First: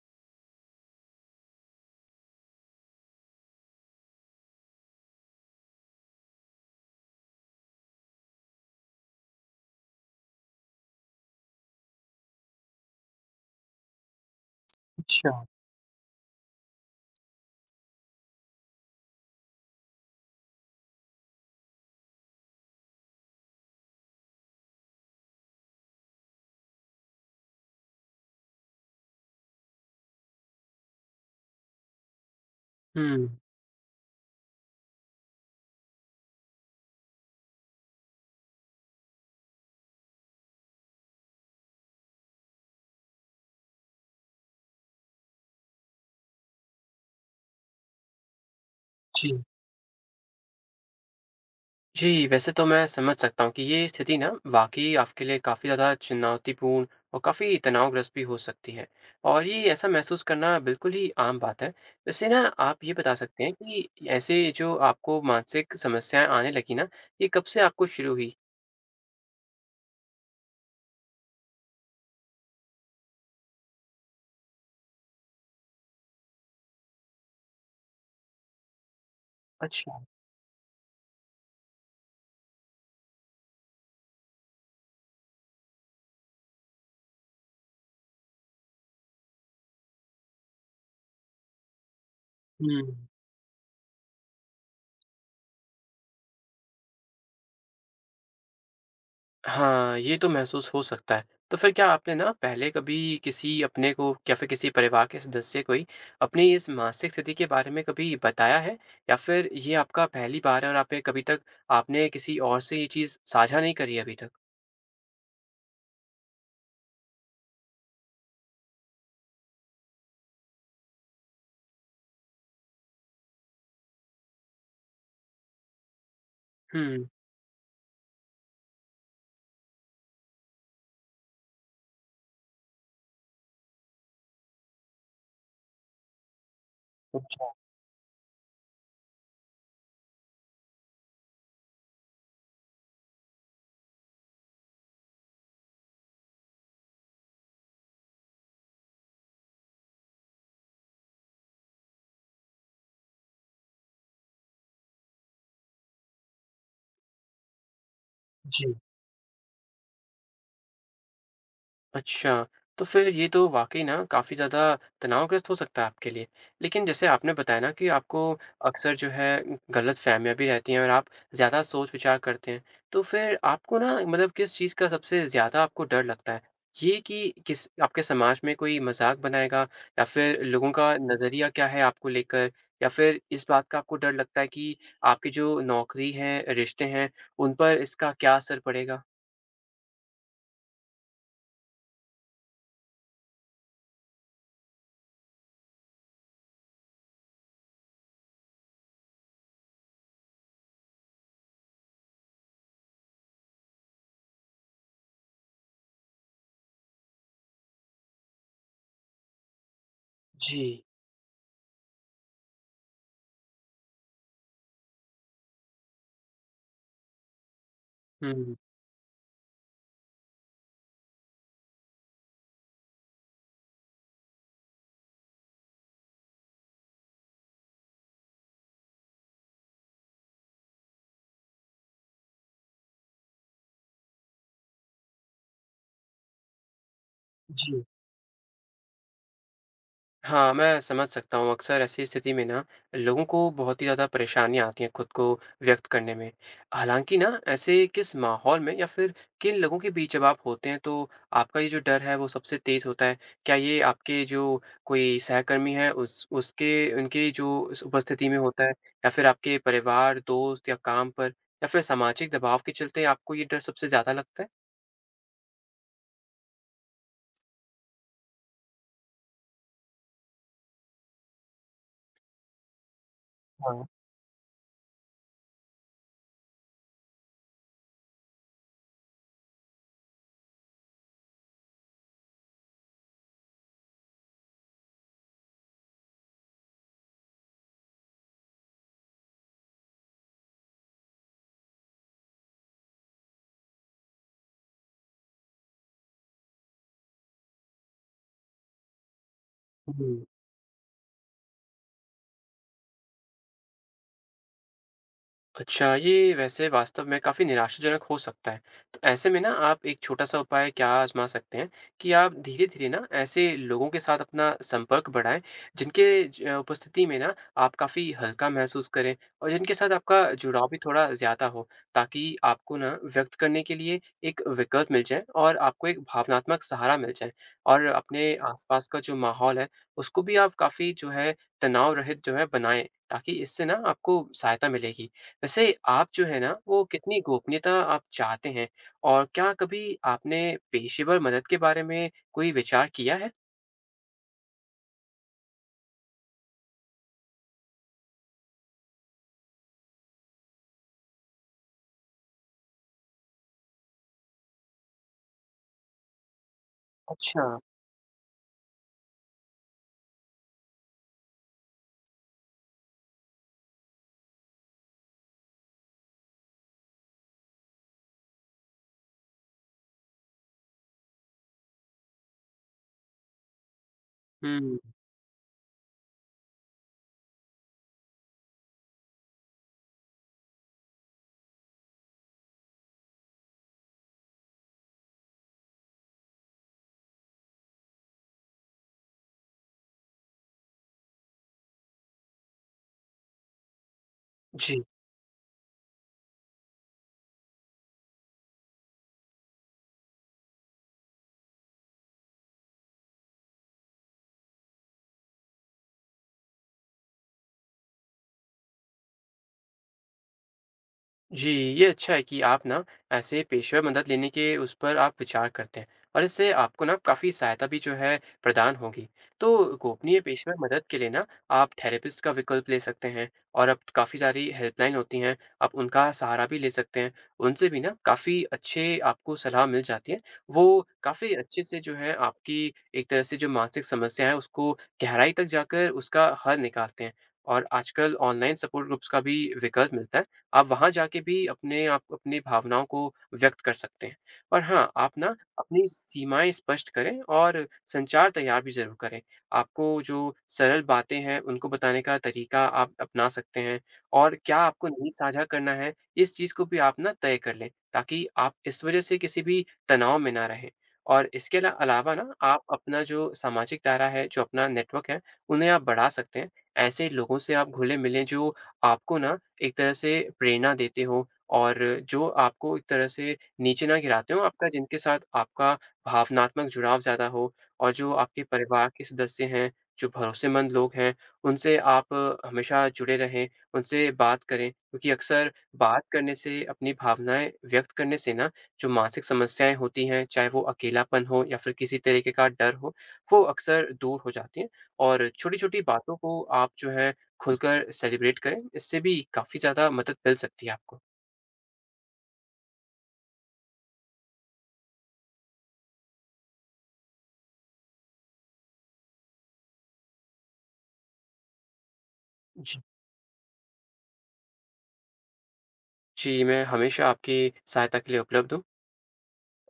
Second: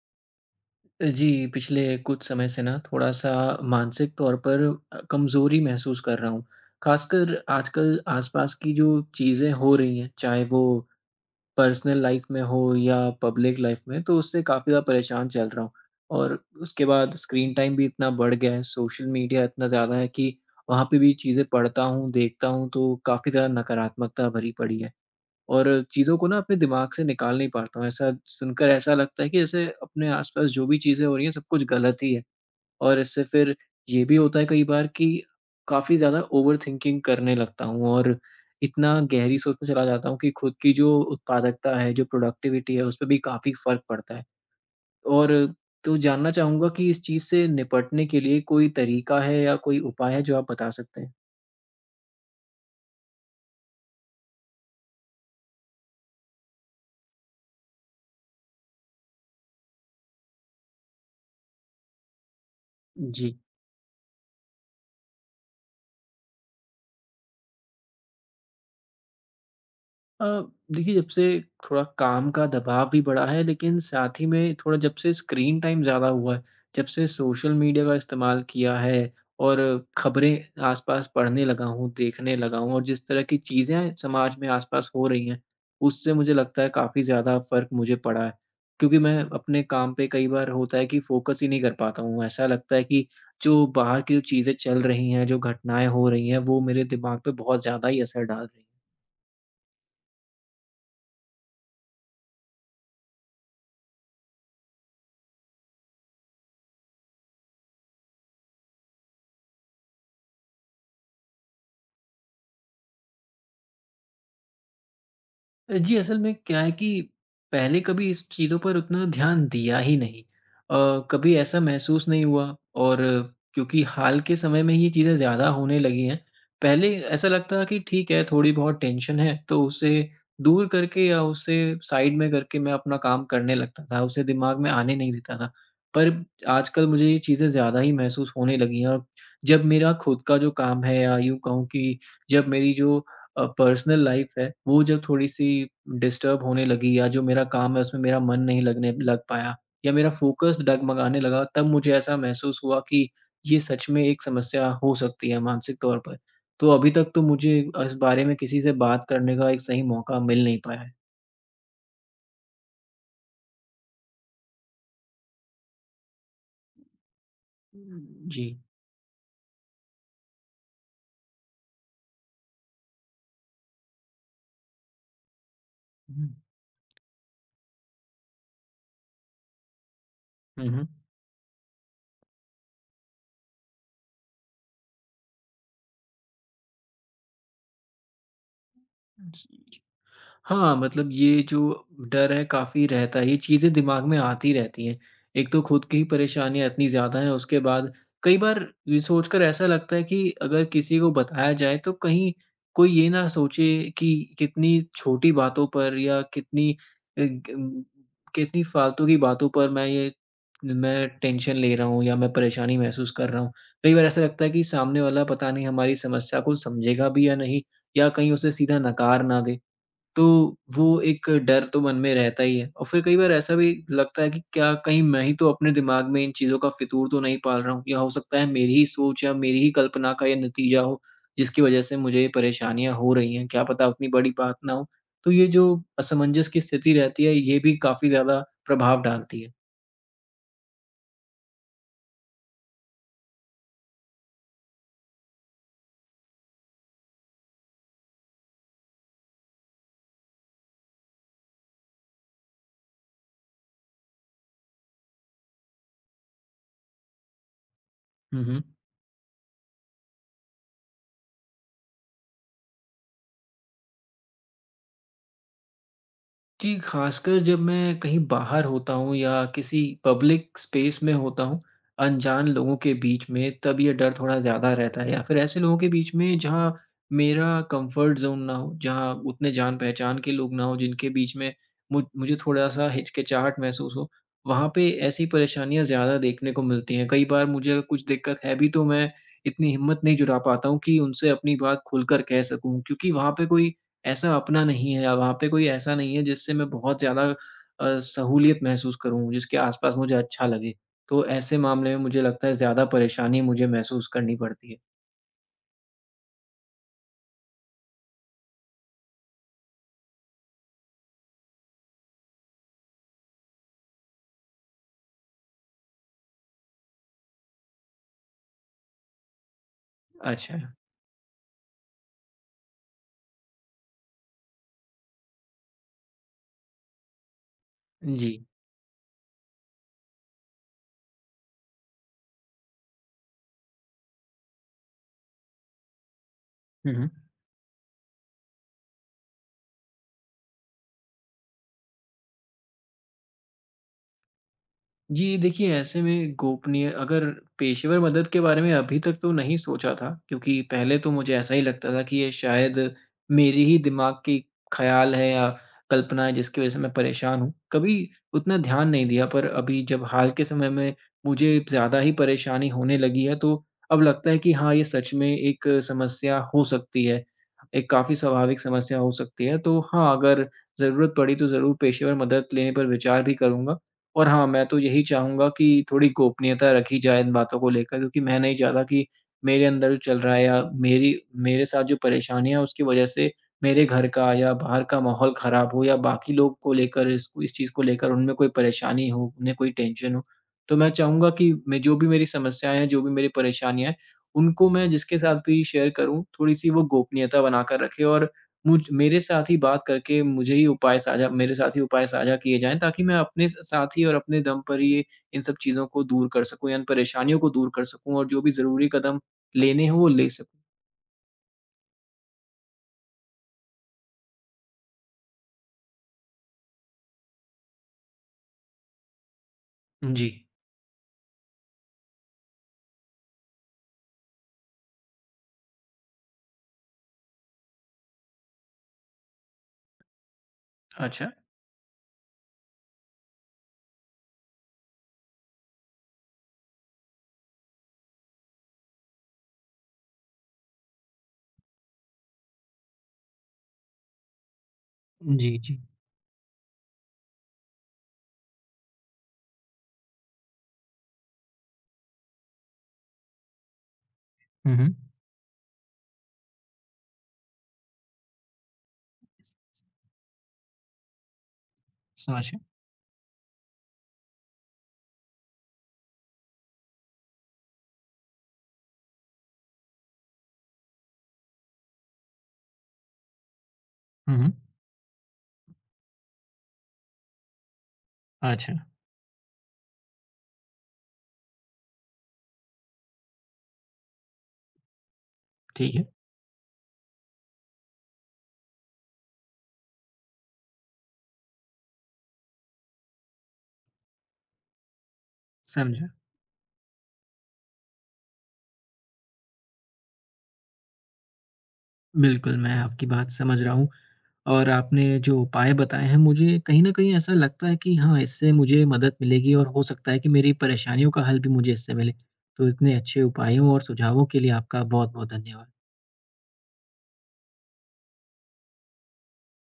जी, पिछले कुछ समय से ना थोड़ा-सा मानसिक तौर पर कमज़ोरी महसूस कर रहा हूँ। ख़ासकर आजकल आस-पास की जो चीज़ें हो रही हैं, चाहे वो पर्सनल लाइफ़ में हो या पब्लिक लाइफ़ में, तो उससे काफ़ी ज़्यादा परेशान अच्छा, चल रहा हूँ। और उसके बाद स्क्रीन टाइम भी इतना बढ़ गया है, सोशल मीडिया इतना ज़्यादा है कि वहाँ पे भी चीज़ें पढ़ता हूँ, देखता हूँ, तो काफ़ी ज़्यादा नकारात्मकता भरी पड़ी है। और चीज़ों को ना अपने दिमाग से निकाल नहीं पाता हूँ। ऐसा सुनकर ऐसा लगता है कि जैसे अपने आस-पास जो भी चीज़ें हो रही हैं, सब कुछ गलत ही है। और इससे हुँ, फिर ये भी होता है कई बार कि काफ़ी ज़्यादा ओवरथिंकिंग करने लगता हूँ और इतना गहरी सोच में चला जाता हूँ कि खुद की जो उत्पादकता है, जो प्रोडक्टिविटी है, उसपे भी काफ़ी फ़र्क पड़ता है। और तो जानना चाहूँगा कि इस चीज़ से निपटने के लिए कोई तरीका जी। है या कोई उपाय है जो आप बता सकते हैं? जी, वैसे तो मैं समझ सकता हूँ कि ये स्थिति ना वाक़ई आपके लिए काफ़ी ज़्यादा चुनौतीपूर्ण और काफ़ी तनावग्रस्त भी हो सकती है और ये ऐसा महसूस करना बिल्कुल ही आम बात है। वैसे ना आप ये बता जी। सकते हैं कि ऐसे जो आपको मानसिक समस्याएँ आने लगी ना, ये कब से आपको शुरू हुई? अ, देखिए, जब से थोड़ा काम का दबाव भी बढ़ा है, लेकिन साथ ही में थोड़ा जब से स्क्रीन टाइम ज़्यादा हुआ है, जब से सोशल मीडिया का इस्तेमाल किया है और अच्छा, खबरें आसपास पढ़ने लगा हूँ, देखने लगा हूँ, और जिस तरह की चीज़ें समाज में आसपास हो रही हैं, उससे मुझे लगता है काफ़ी ज़्यादा फ़र्क मुझे पड़ा है। क्योंकि मैं अपने काम पे कई बार होता है कि फ़ोकस ही नहीं कर पाता हूँ, ऐसा लगता हुँ। है कि जो बाहर की जो चीज़ें चल रही हैं, जो घटनाएँ हो रही हैं, वो मेरे दिमाग पे बहुत ज़्यादा ही असर डाल रही हैं। हाँ, ये तो महसूस हो सकता है। तो फिर क्या आपने ना पहले कभी किसी अपने को या फिर किसी परिवार के सदस्य को ही अपनी इस मानसिक स्थिति के बारे में कभी बताया है? या फिर ये आपका पहली बार है और आपने कभी तक आपने किसी और से ये चीज़ साझा नहीं करी है अभी तक? जी, असल में क्या है कि पहले कभी इस चीज़ों पर उतना ध्यान दिया ही नहीं। कभी ऐसा महसूस नहीं हुआ, और क्योंकि हाल के समय में ये चीज़ें ज़्यादा होने लगी हैं। पहले हुँ। ऐसा लगता था कि ठीक है, थोड़ी बहुत टेंशन है, तो उसे दूर करके या उसे साइड में करके मैं अपना काम करने लगता था, उसे दिमाग में आने नहीं देता था। पर आजकल मुझे ये चीज़ें अच्छा, ज़्यादा ही महसूस होने लगी हैं, और जब मेरा खुद का जो काम है, या यूँ कहूँ कि जब मेरी जो पर्सनल लाइफ है, वो जब थोड़ी-सी डिस्टर्ब होने लगी, या जो मेरा काम है उसमें मेरा मन नहीं लगने लग पाया या मेरा फ़ोकस डगमगाने लगा, तब मुझे ऐसा महसूस हुआ कि ये सच में एक समस्या हो सकती है मानसिक तौर पर। तो अभी तक तो मुझे इस बारे में किसी से जी। बात करने का एक सही मौका मिल नहीं पाया है। अच्छा, तो फिर ये तो वाक़ई ना काफ़ी ज़्यादा तनावग्रस्त हो सकता है आपके लिए। लेकिन जैसे आपने बताया ना कि आपको हुँ। जी। अक्सर जो है गलतफ़हमियाँ भी रहती हैं और आप ज़्यादा सोच-विचार करते हैं। तो फिर आपको ना मतलब किस चीज़ का सबसे ज़्यादा आपको डर हुँ। लगता है? ये कि किस आपके समाज में कोई मज़ाक बनाएगा या फिर हुँ, लोगों हुँ। का नज़रिया क्या है आपको लेकर? या फिर इस बात का आपको डर लगता है कि आपकी जो नौकरी है, रिश्ते हैं, उन पर इसका क्या असर पड़ेगा? जी। हाँ, मतलब ये जो डर है, काफ़ी रहता है, ये चीज़ें दिमाग में आती रहती हैं। एक तो खुद की ही परेशानियाँ इतनी ज़्यादा हैं, उसके बाद कई बार ये सोचकर ऐसा लगता है कि अगर किसी को बताया जाए तो कहीं कोई ये ना सोचे कि कितनी छोटी बातों पर या कितनी अ, ग कितनी फालतू की बातों पर मैं ये जी। मैं टेंशन ले रहा हूँ या मैं परेशानी महसूस कर रहा हूँ। कई बार ऐसा लगता है कि सामने वाला पता नहीं हमारी समस्या को समझेगा भी या नहीं, या कहीं उसे हुँ। सीधा नकार ना दे। तो वो एक डर तो मन में रहता ही है, और फिर कई बार ऐसा भी लगता है कि क्या कहीं मैं ही तो अपने दिमाग में इन चीज़ों का फितूर तो नहीं पाल रहा हूँ, या हो सकता है मेरी ही सोच या मेरी ही कल्पना का ये नतीजा हो जिसकी वजह से मुझे ये परेशानियाँ हो रही हैं, क्या पता उतनी बड़ी बात ना हो। तो ये जो असमंजस की स्थिति रहती है, ये भी जी। काफ़ी ज़्यादा प्रभाव डालती है। हाँ, मैं समझ सकता हूँ। अक्सर ऐसी स्थिति में ना लोगों को बहुत ही ज़्यादा परेशानियाँ आती हैं खुद को व्यक्त करने में। हालाँकि ना ऐसे किस माहौल में या फिर किन लोगों के बीच जब आप होते हैं तो आपका ये जो डर है वो सबसे तेज़ होता है? क्या ये आपके जो कोई सहकर्मी हैं उस उसके उनकी जो उस उपस्थिति में हुँ, हुँ। होता है या फिर आपके परिवार, दोस्त या काम पर या फिर सामाजिक दबाव के चलते आपको ये डर सबसे ज़्यादा लगता है? जी, खासकर जब मैं कहीं बाहर होता हूँ या किसी पब्लिक स्पेस में होता हूँ, अनजान लोगों के बीच में, तब हाँ, ये डर थोड़ा ज़्यादा रहता है, या फिर ऐसे लोगों के बीच में जहाँ मेरा कंफर्ट ज़ोन ना हो, जहाँ उतने जान-पहचान के लोग ना हो, जिनके बीच में मुझे थोड़ा-सा हिचकिचाहट महसूस हो। वहाँ पे ऐसी परेशानियाँ ज़्यादा देखने को मिलती हैं। कई बार मुझे अगर कुछ दिक्कत है भी, तो मैं इतनी हिम्मत नहीं जुटा पाता हूँ कि उनसे अपनी बात खुलकर कह सकूँ, क्योंकि वहाँ पे कोई ऐसा अपना नहीं है, वहाँ पे कोई ऐसा नहीं है जिससे मैं बहुत ज़्यादा सहूलियत महसूस करूँ, जिसके आस-पास जी। मुझे अच्छा लगे। तो ऐसे मामले में मुझे लगता है ज़्यादा परेशानी मुझे महसूस करनी पड़ती है। अच्छा, ये वैसे वास्तव में काफ़ी निराशाजनक हो सकता है। तो ऐसे में ना आप एक छोटा-सा उपाय क्या आज़मा सकते हैं कि आप धीरे-धीरे ना ऐसे लोगों के साथ अपना संपर्क बढ़ाएँ जिनके ज उपस्थिति में ना आप काफ़ी हल्का महसूस करें और जिनके साथ आपका अच्छा। जुड़ाव भी थोड़ा ज़्यादा हो ताकि आपको ना व्यक्त करने के लिए एक विकल्प मिल जाए और आपको एक भावनात्मक सहारा मिल जाए। और जी। अपने आस-पास का जो माहौल है उसको भी आप काफ़ी जो है तनाव रहित जो है बनाएँ ताकि इससे ना आपको सहायता मिलेगी। वैसे आप जो है ना, वो हुँ, हुँ। कितनी गोपनीयता आप चाहते हैं? और क्या कभी आपने पेशेवर मदद के बारे में कोई विचार किया है? जी, देखिए, ऐसे में गोपनीय, अगर पेशेवर मदद के बारे में अभी तक तो नहीं सोचा था, क्योंकि पहले तो मुझे ऐसा ही लगता था कि ये शायद मेरी ही दिमाग की ख़्याल है या कल्पना है जिसकी वज़ह से मैं परेशान अच्छा। हूँ। कभी उतना ध्यान नहीं दिया, पर अभी जब हाल के समय में मुझे ज़्यादा ही परेशानी होने लगी है, तो अब लगता है कि हाँ, ये सच में एक समस्या हो सकती है। एक काफ़ी स्वाभाविक समस्या हो सकती है। तो हाँ, अगर ज़रूरत पड़ी तो ज़रूर पेशेवर मदद लेने पर विचार भी करूँगा। और हाँ, मैं तो हुँ। यही चाहूँगा कि थोड़ी गोपनीयता रखी जाए इन बातों को लेकर, क्योंकि मैं नहीं चाहता कि मेरे अंदर जो चल रहा है या मेरी मेरे साथ जो परेशानियाँ हैं उसकी वजह से मेरे घर का या बाहर का माहौल ख़राब हो, या बाकी लोग को लेकर इसको इस चीज़ को लेकर उनमें कोई परेशानी हो, उन्हें कोई टेंशन हो। तो मैं चाहूँगा कि मैं जो भी मेरी समस्याएँ हैं, जो भी मेरी परेशानियाँ हैं, उनको जी। मैं जिसके साथ भी शेयर करूँ, थोड़ी-सी वो गोपनीयता बनाकर रखे, और मुझ मेरे साथ ही बात करके मुझे ही उपाय साझा मेरे साथ ही उपाय साझा किए जाएँ, ताकि मैं अपने स साथ ही और अपने दम पर ये इन सब चीज़ों को दूर कर सकूँ या इन परेशानियों को दूर कर सकूँ, और जो भी ज़रूरी कदम लेने हों वो ले सकूँ। जी, ये अच्छा है कि आप ना ऐसे पेशेवर मदद लेने के उस पर आप विचार करते हैं और इससे आपको ना काफ़ी सहायता भी जो है प्रदान होगी। तो गोपनीय जी। पेशेवर मदद के लिए ना आप थेरेपिस्ट का विकल्प ले सकते हैं और अब काफ़ी सारी हेल्पलाइन होती हैं, आप उनका सहारा भी ले सकते हैं। उनसे भी ना काफ़ी अच्छे आपको सलाह मिल जाती है। वो अच्छा। काफ़ी अच्छे से जो है आपकी एक तरह से जो मानसिक समस्या है उसको गहराई तक जाकर उसका हल निकालते हैं और आजकल ऑनलाइन सपोर्ट ग्रुप्स का भी विकल्प मिलता है। आप वहाँ जाके भी अपने आप अपनी भावनाओं को व्यक्त कर सकते हैं। और हाँ, आप ना जी, जी। अपनी सीमाएँ स्पष्ट करें और संचार तैयार भी ज़रूर करें। आपको जो सरल बातें हैं, उनको बताने का तरीका आप अपना सकते हैं और क्या हुँ, आपको हुँ। नहीं साझा करना है, इस चीज़ को भी आप ना तय कर लें, ताकि आप इस वज़ह से किसी भी तनाव में ना रहें। और इसके अलावा ना समझा। आप अपना जो सामाजिक दायरा है, जो अपना नेटवर्क है, उन्हें आप बढ़ा सकते हैं। ऐसे लोगों से आप घुले-मिलें जो आपको ना एक तरह से प्रेरणा देते हो और जो आपको एक तरह से नीचे ना गिराते हुँ, हों, हुँ। आपका जिनके साथ आपका भावनात्मक जुड़ाव ज़्यादा हो और जो आपके अच्छा, परिवार के सदस्य हैं, जो भरोसेमंद लोग हैं, उनसे आप हमेशा जुड़े रहें, उनसे बात करें क्योंकि अक्सर ठीक बात है, करने से, अपनी भावनाएँ व्यक्त करने से ना, जो मानसिक समस्याएँ होती हैं, चाहे वो अकेलापन हो या फिर किसी तरीके का डर हो, वो अक्सर दूर हो जाती हैं और छोटी-छोटी समझा। बातों को आप जो है खुलकर सेलिब्रेट करें, इससे भी काफ़ी ज़्यादा मदद मिल सकती है आपको। बिल्कुल, मैं आपकी बात समझ रहा हूँ, और आपने जो उपाय बताए हैं, मुझे कहीं न कहीं ऐसा लगता है कि हाँ, इससे मुझे मदद मिलेगी और हो सकता है कि मेरी परेशानियों का हल भी मुझे इससे मिले। तो जी, इतने अच्छे उपायों और सुझावों के लिए आपका बहुत-बहुत धन्यवाद। जी, मैं हमेशा आपकी सहायता के लिए उपलब्ध हूँ।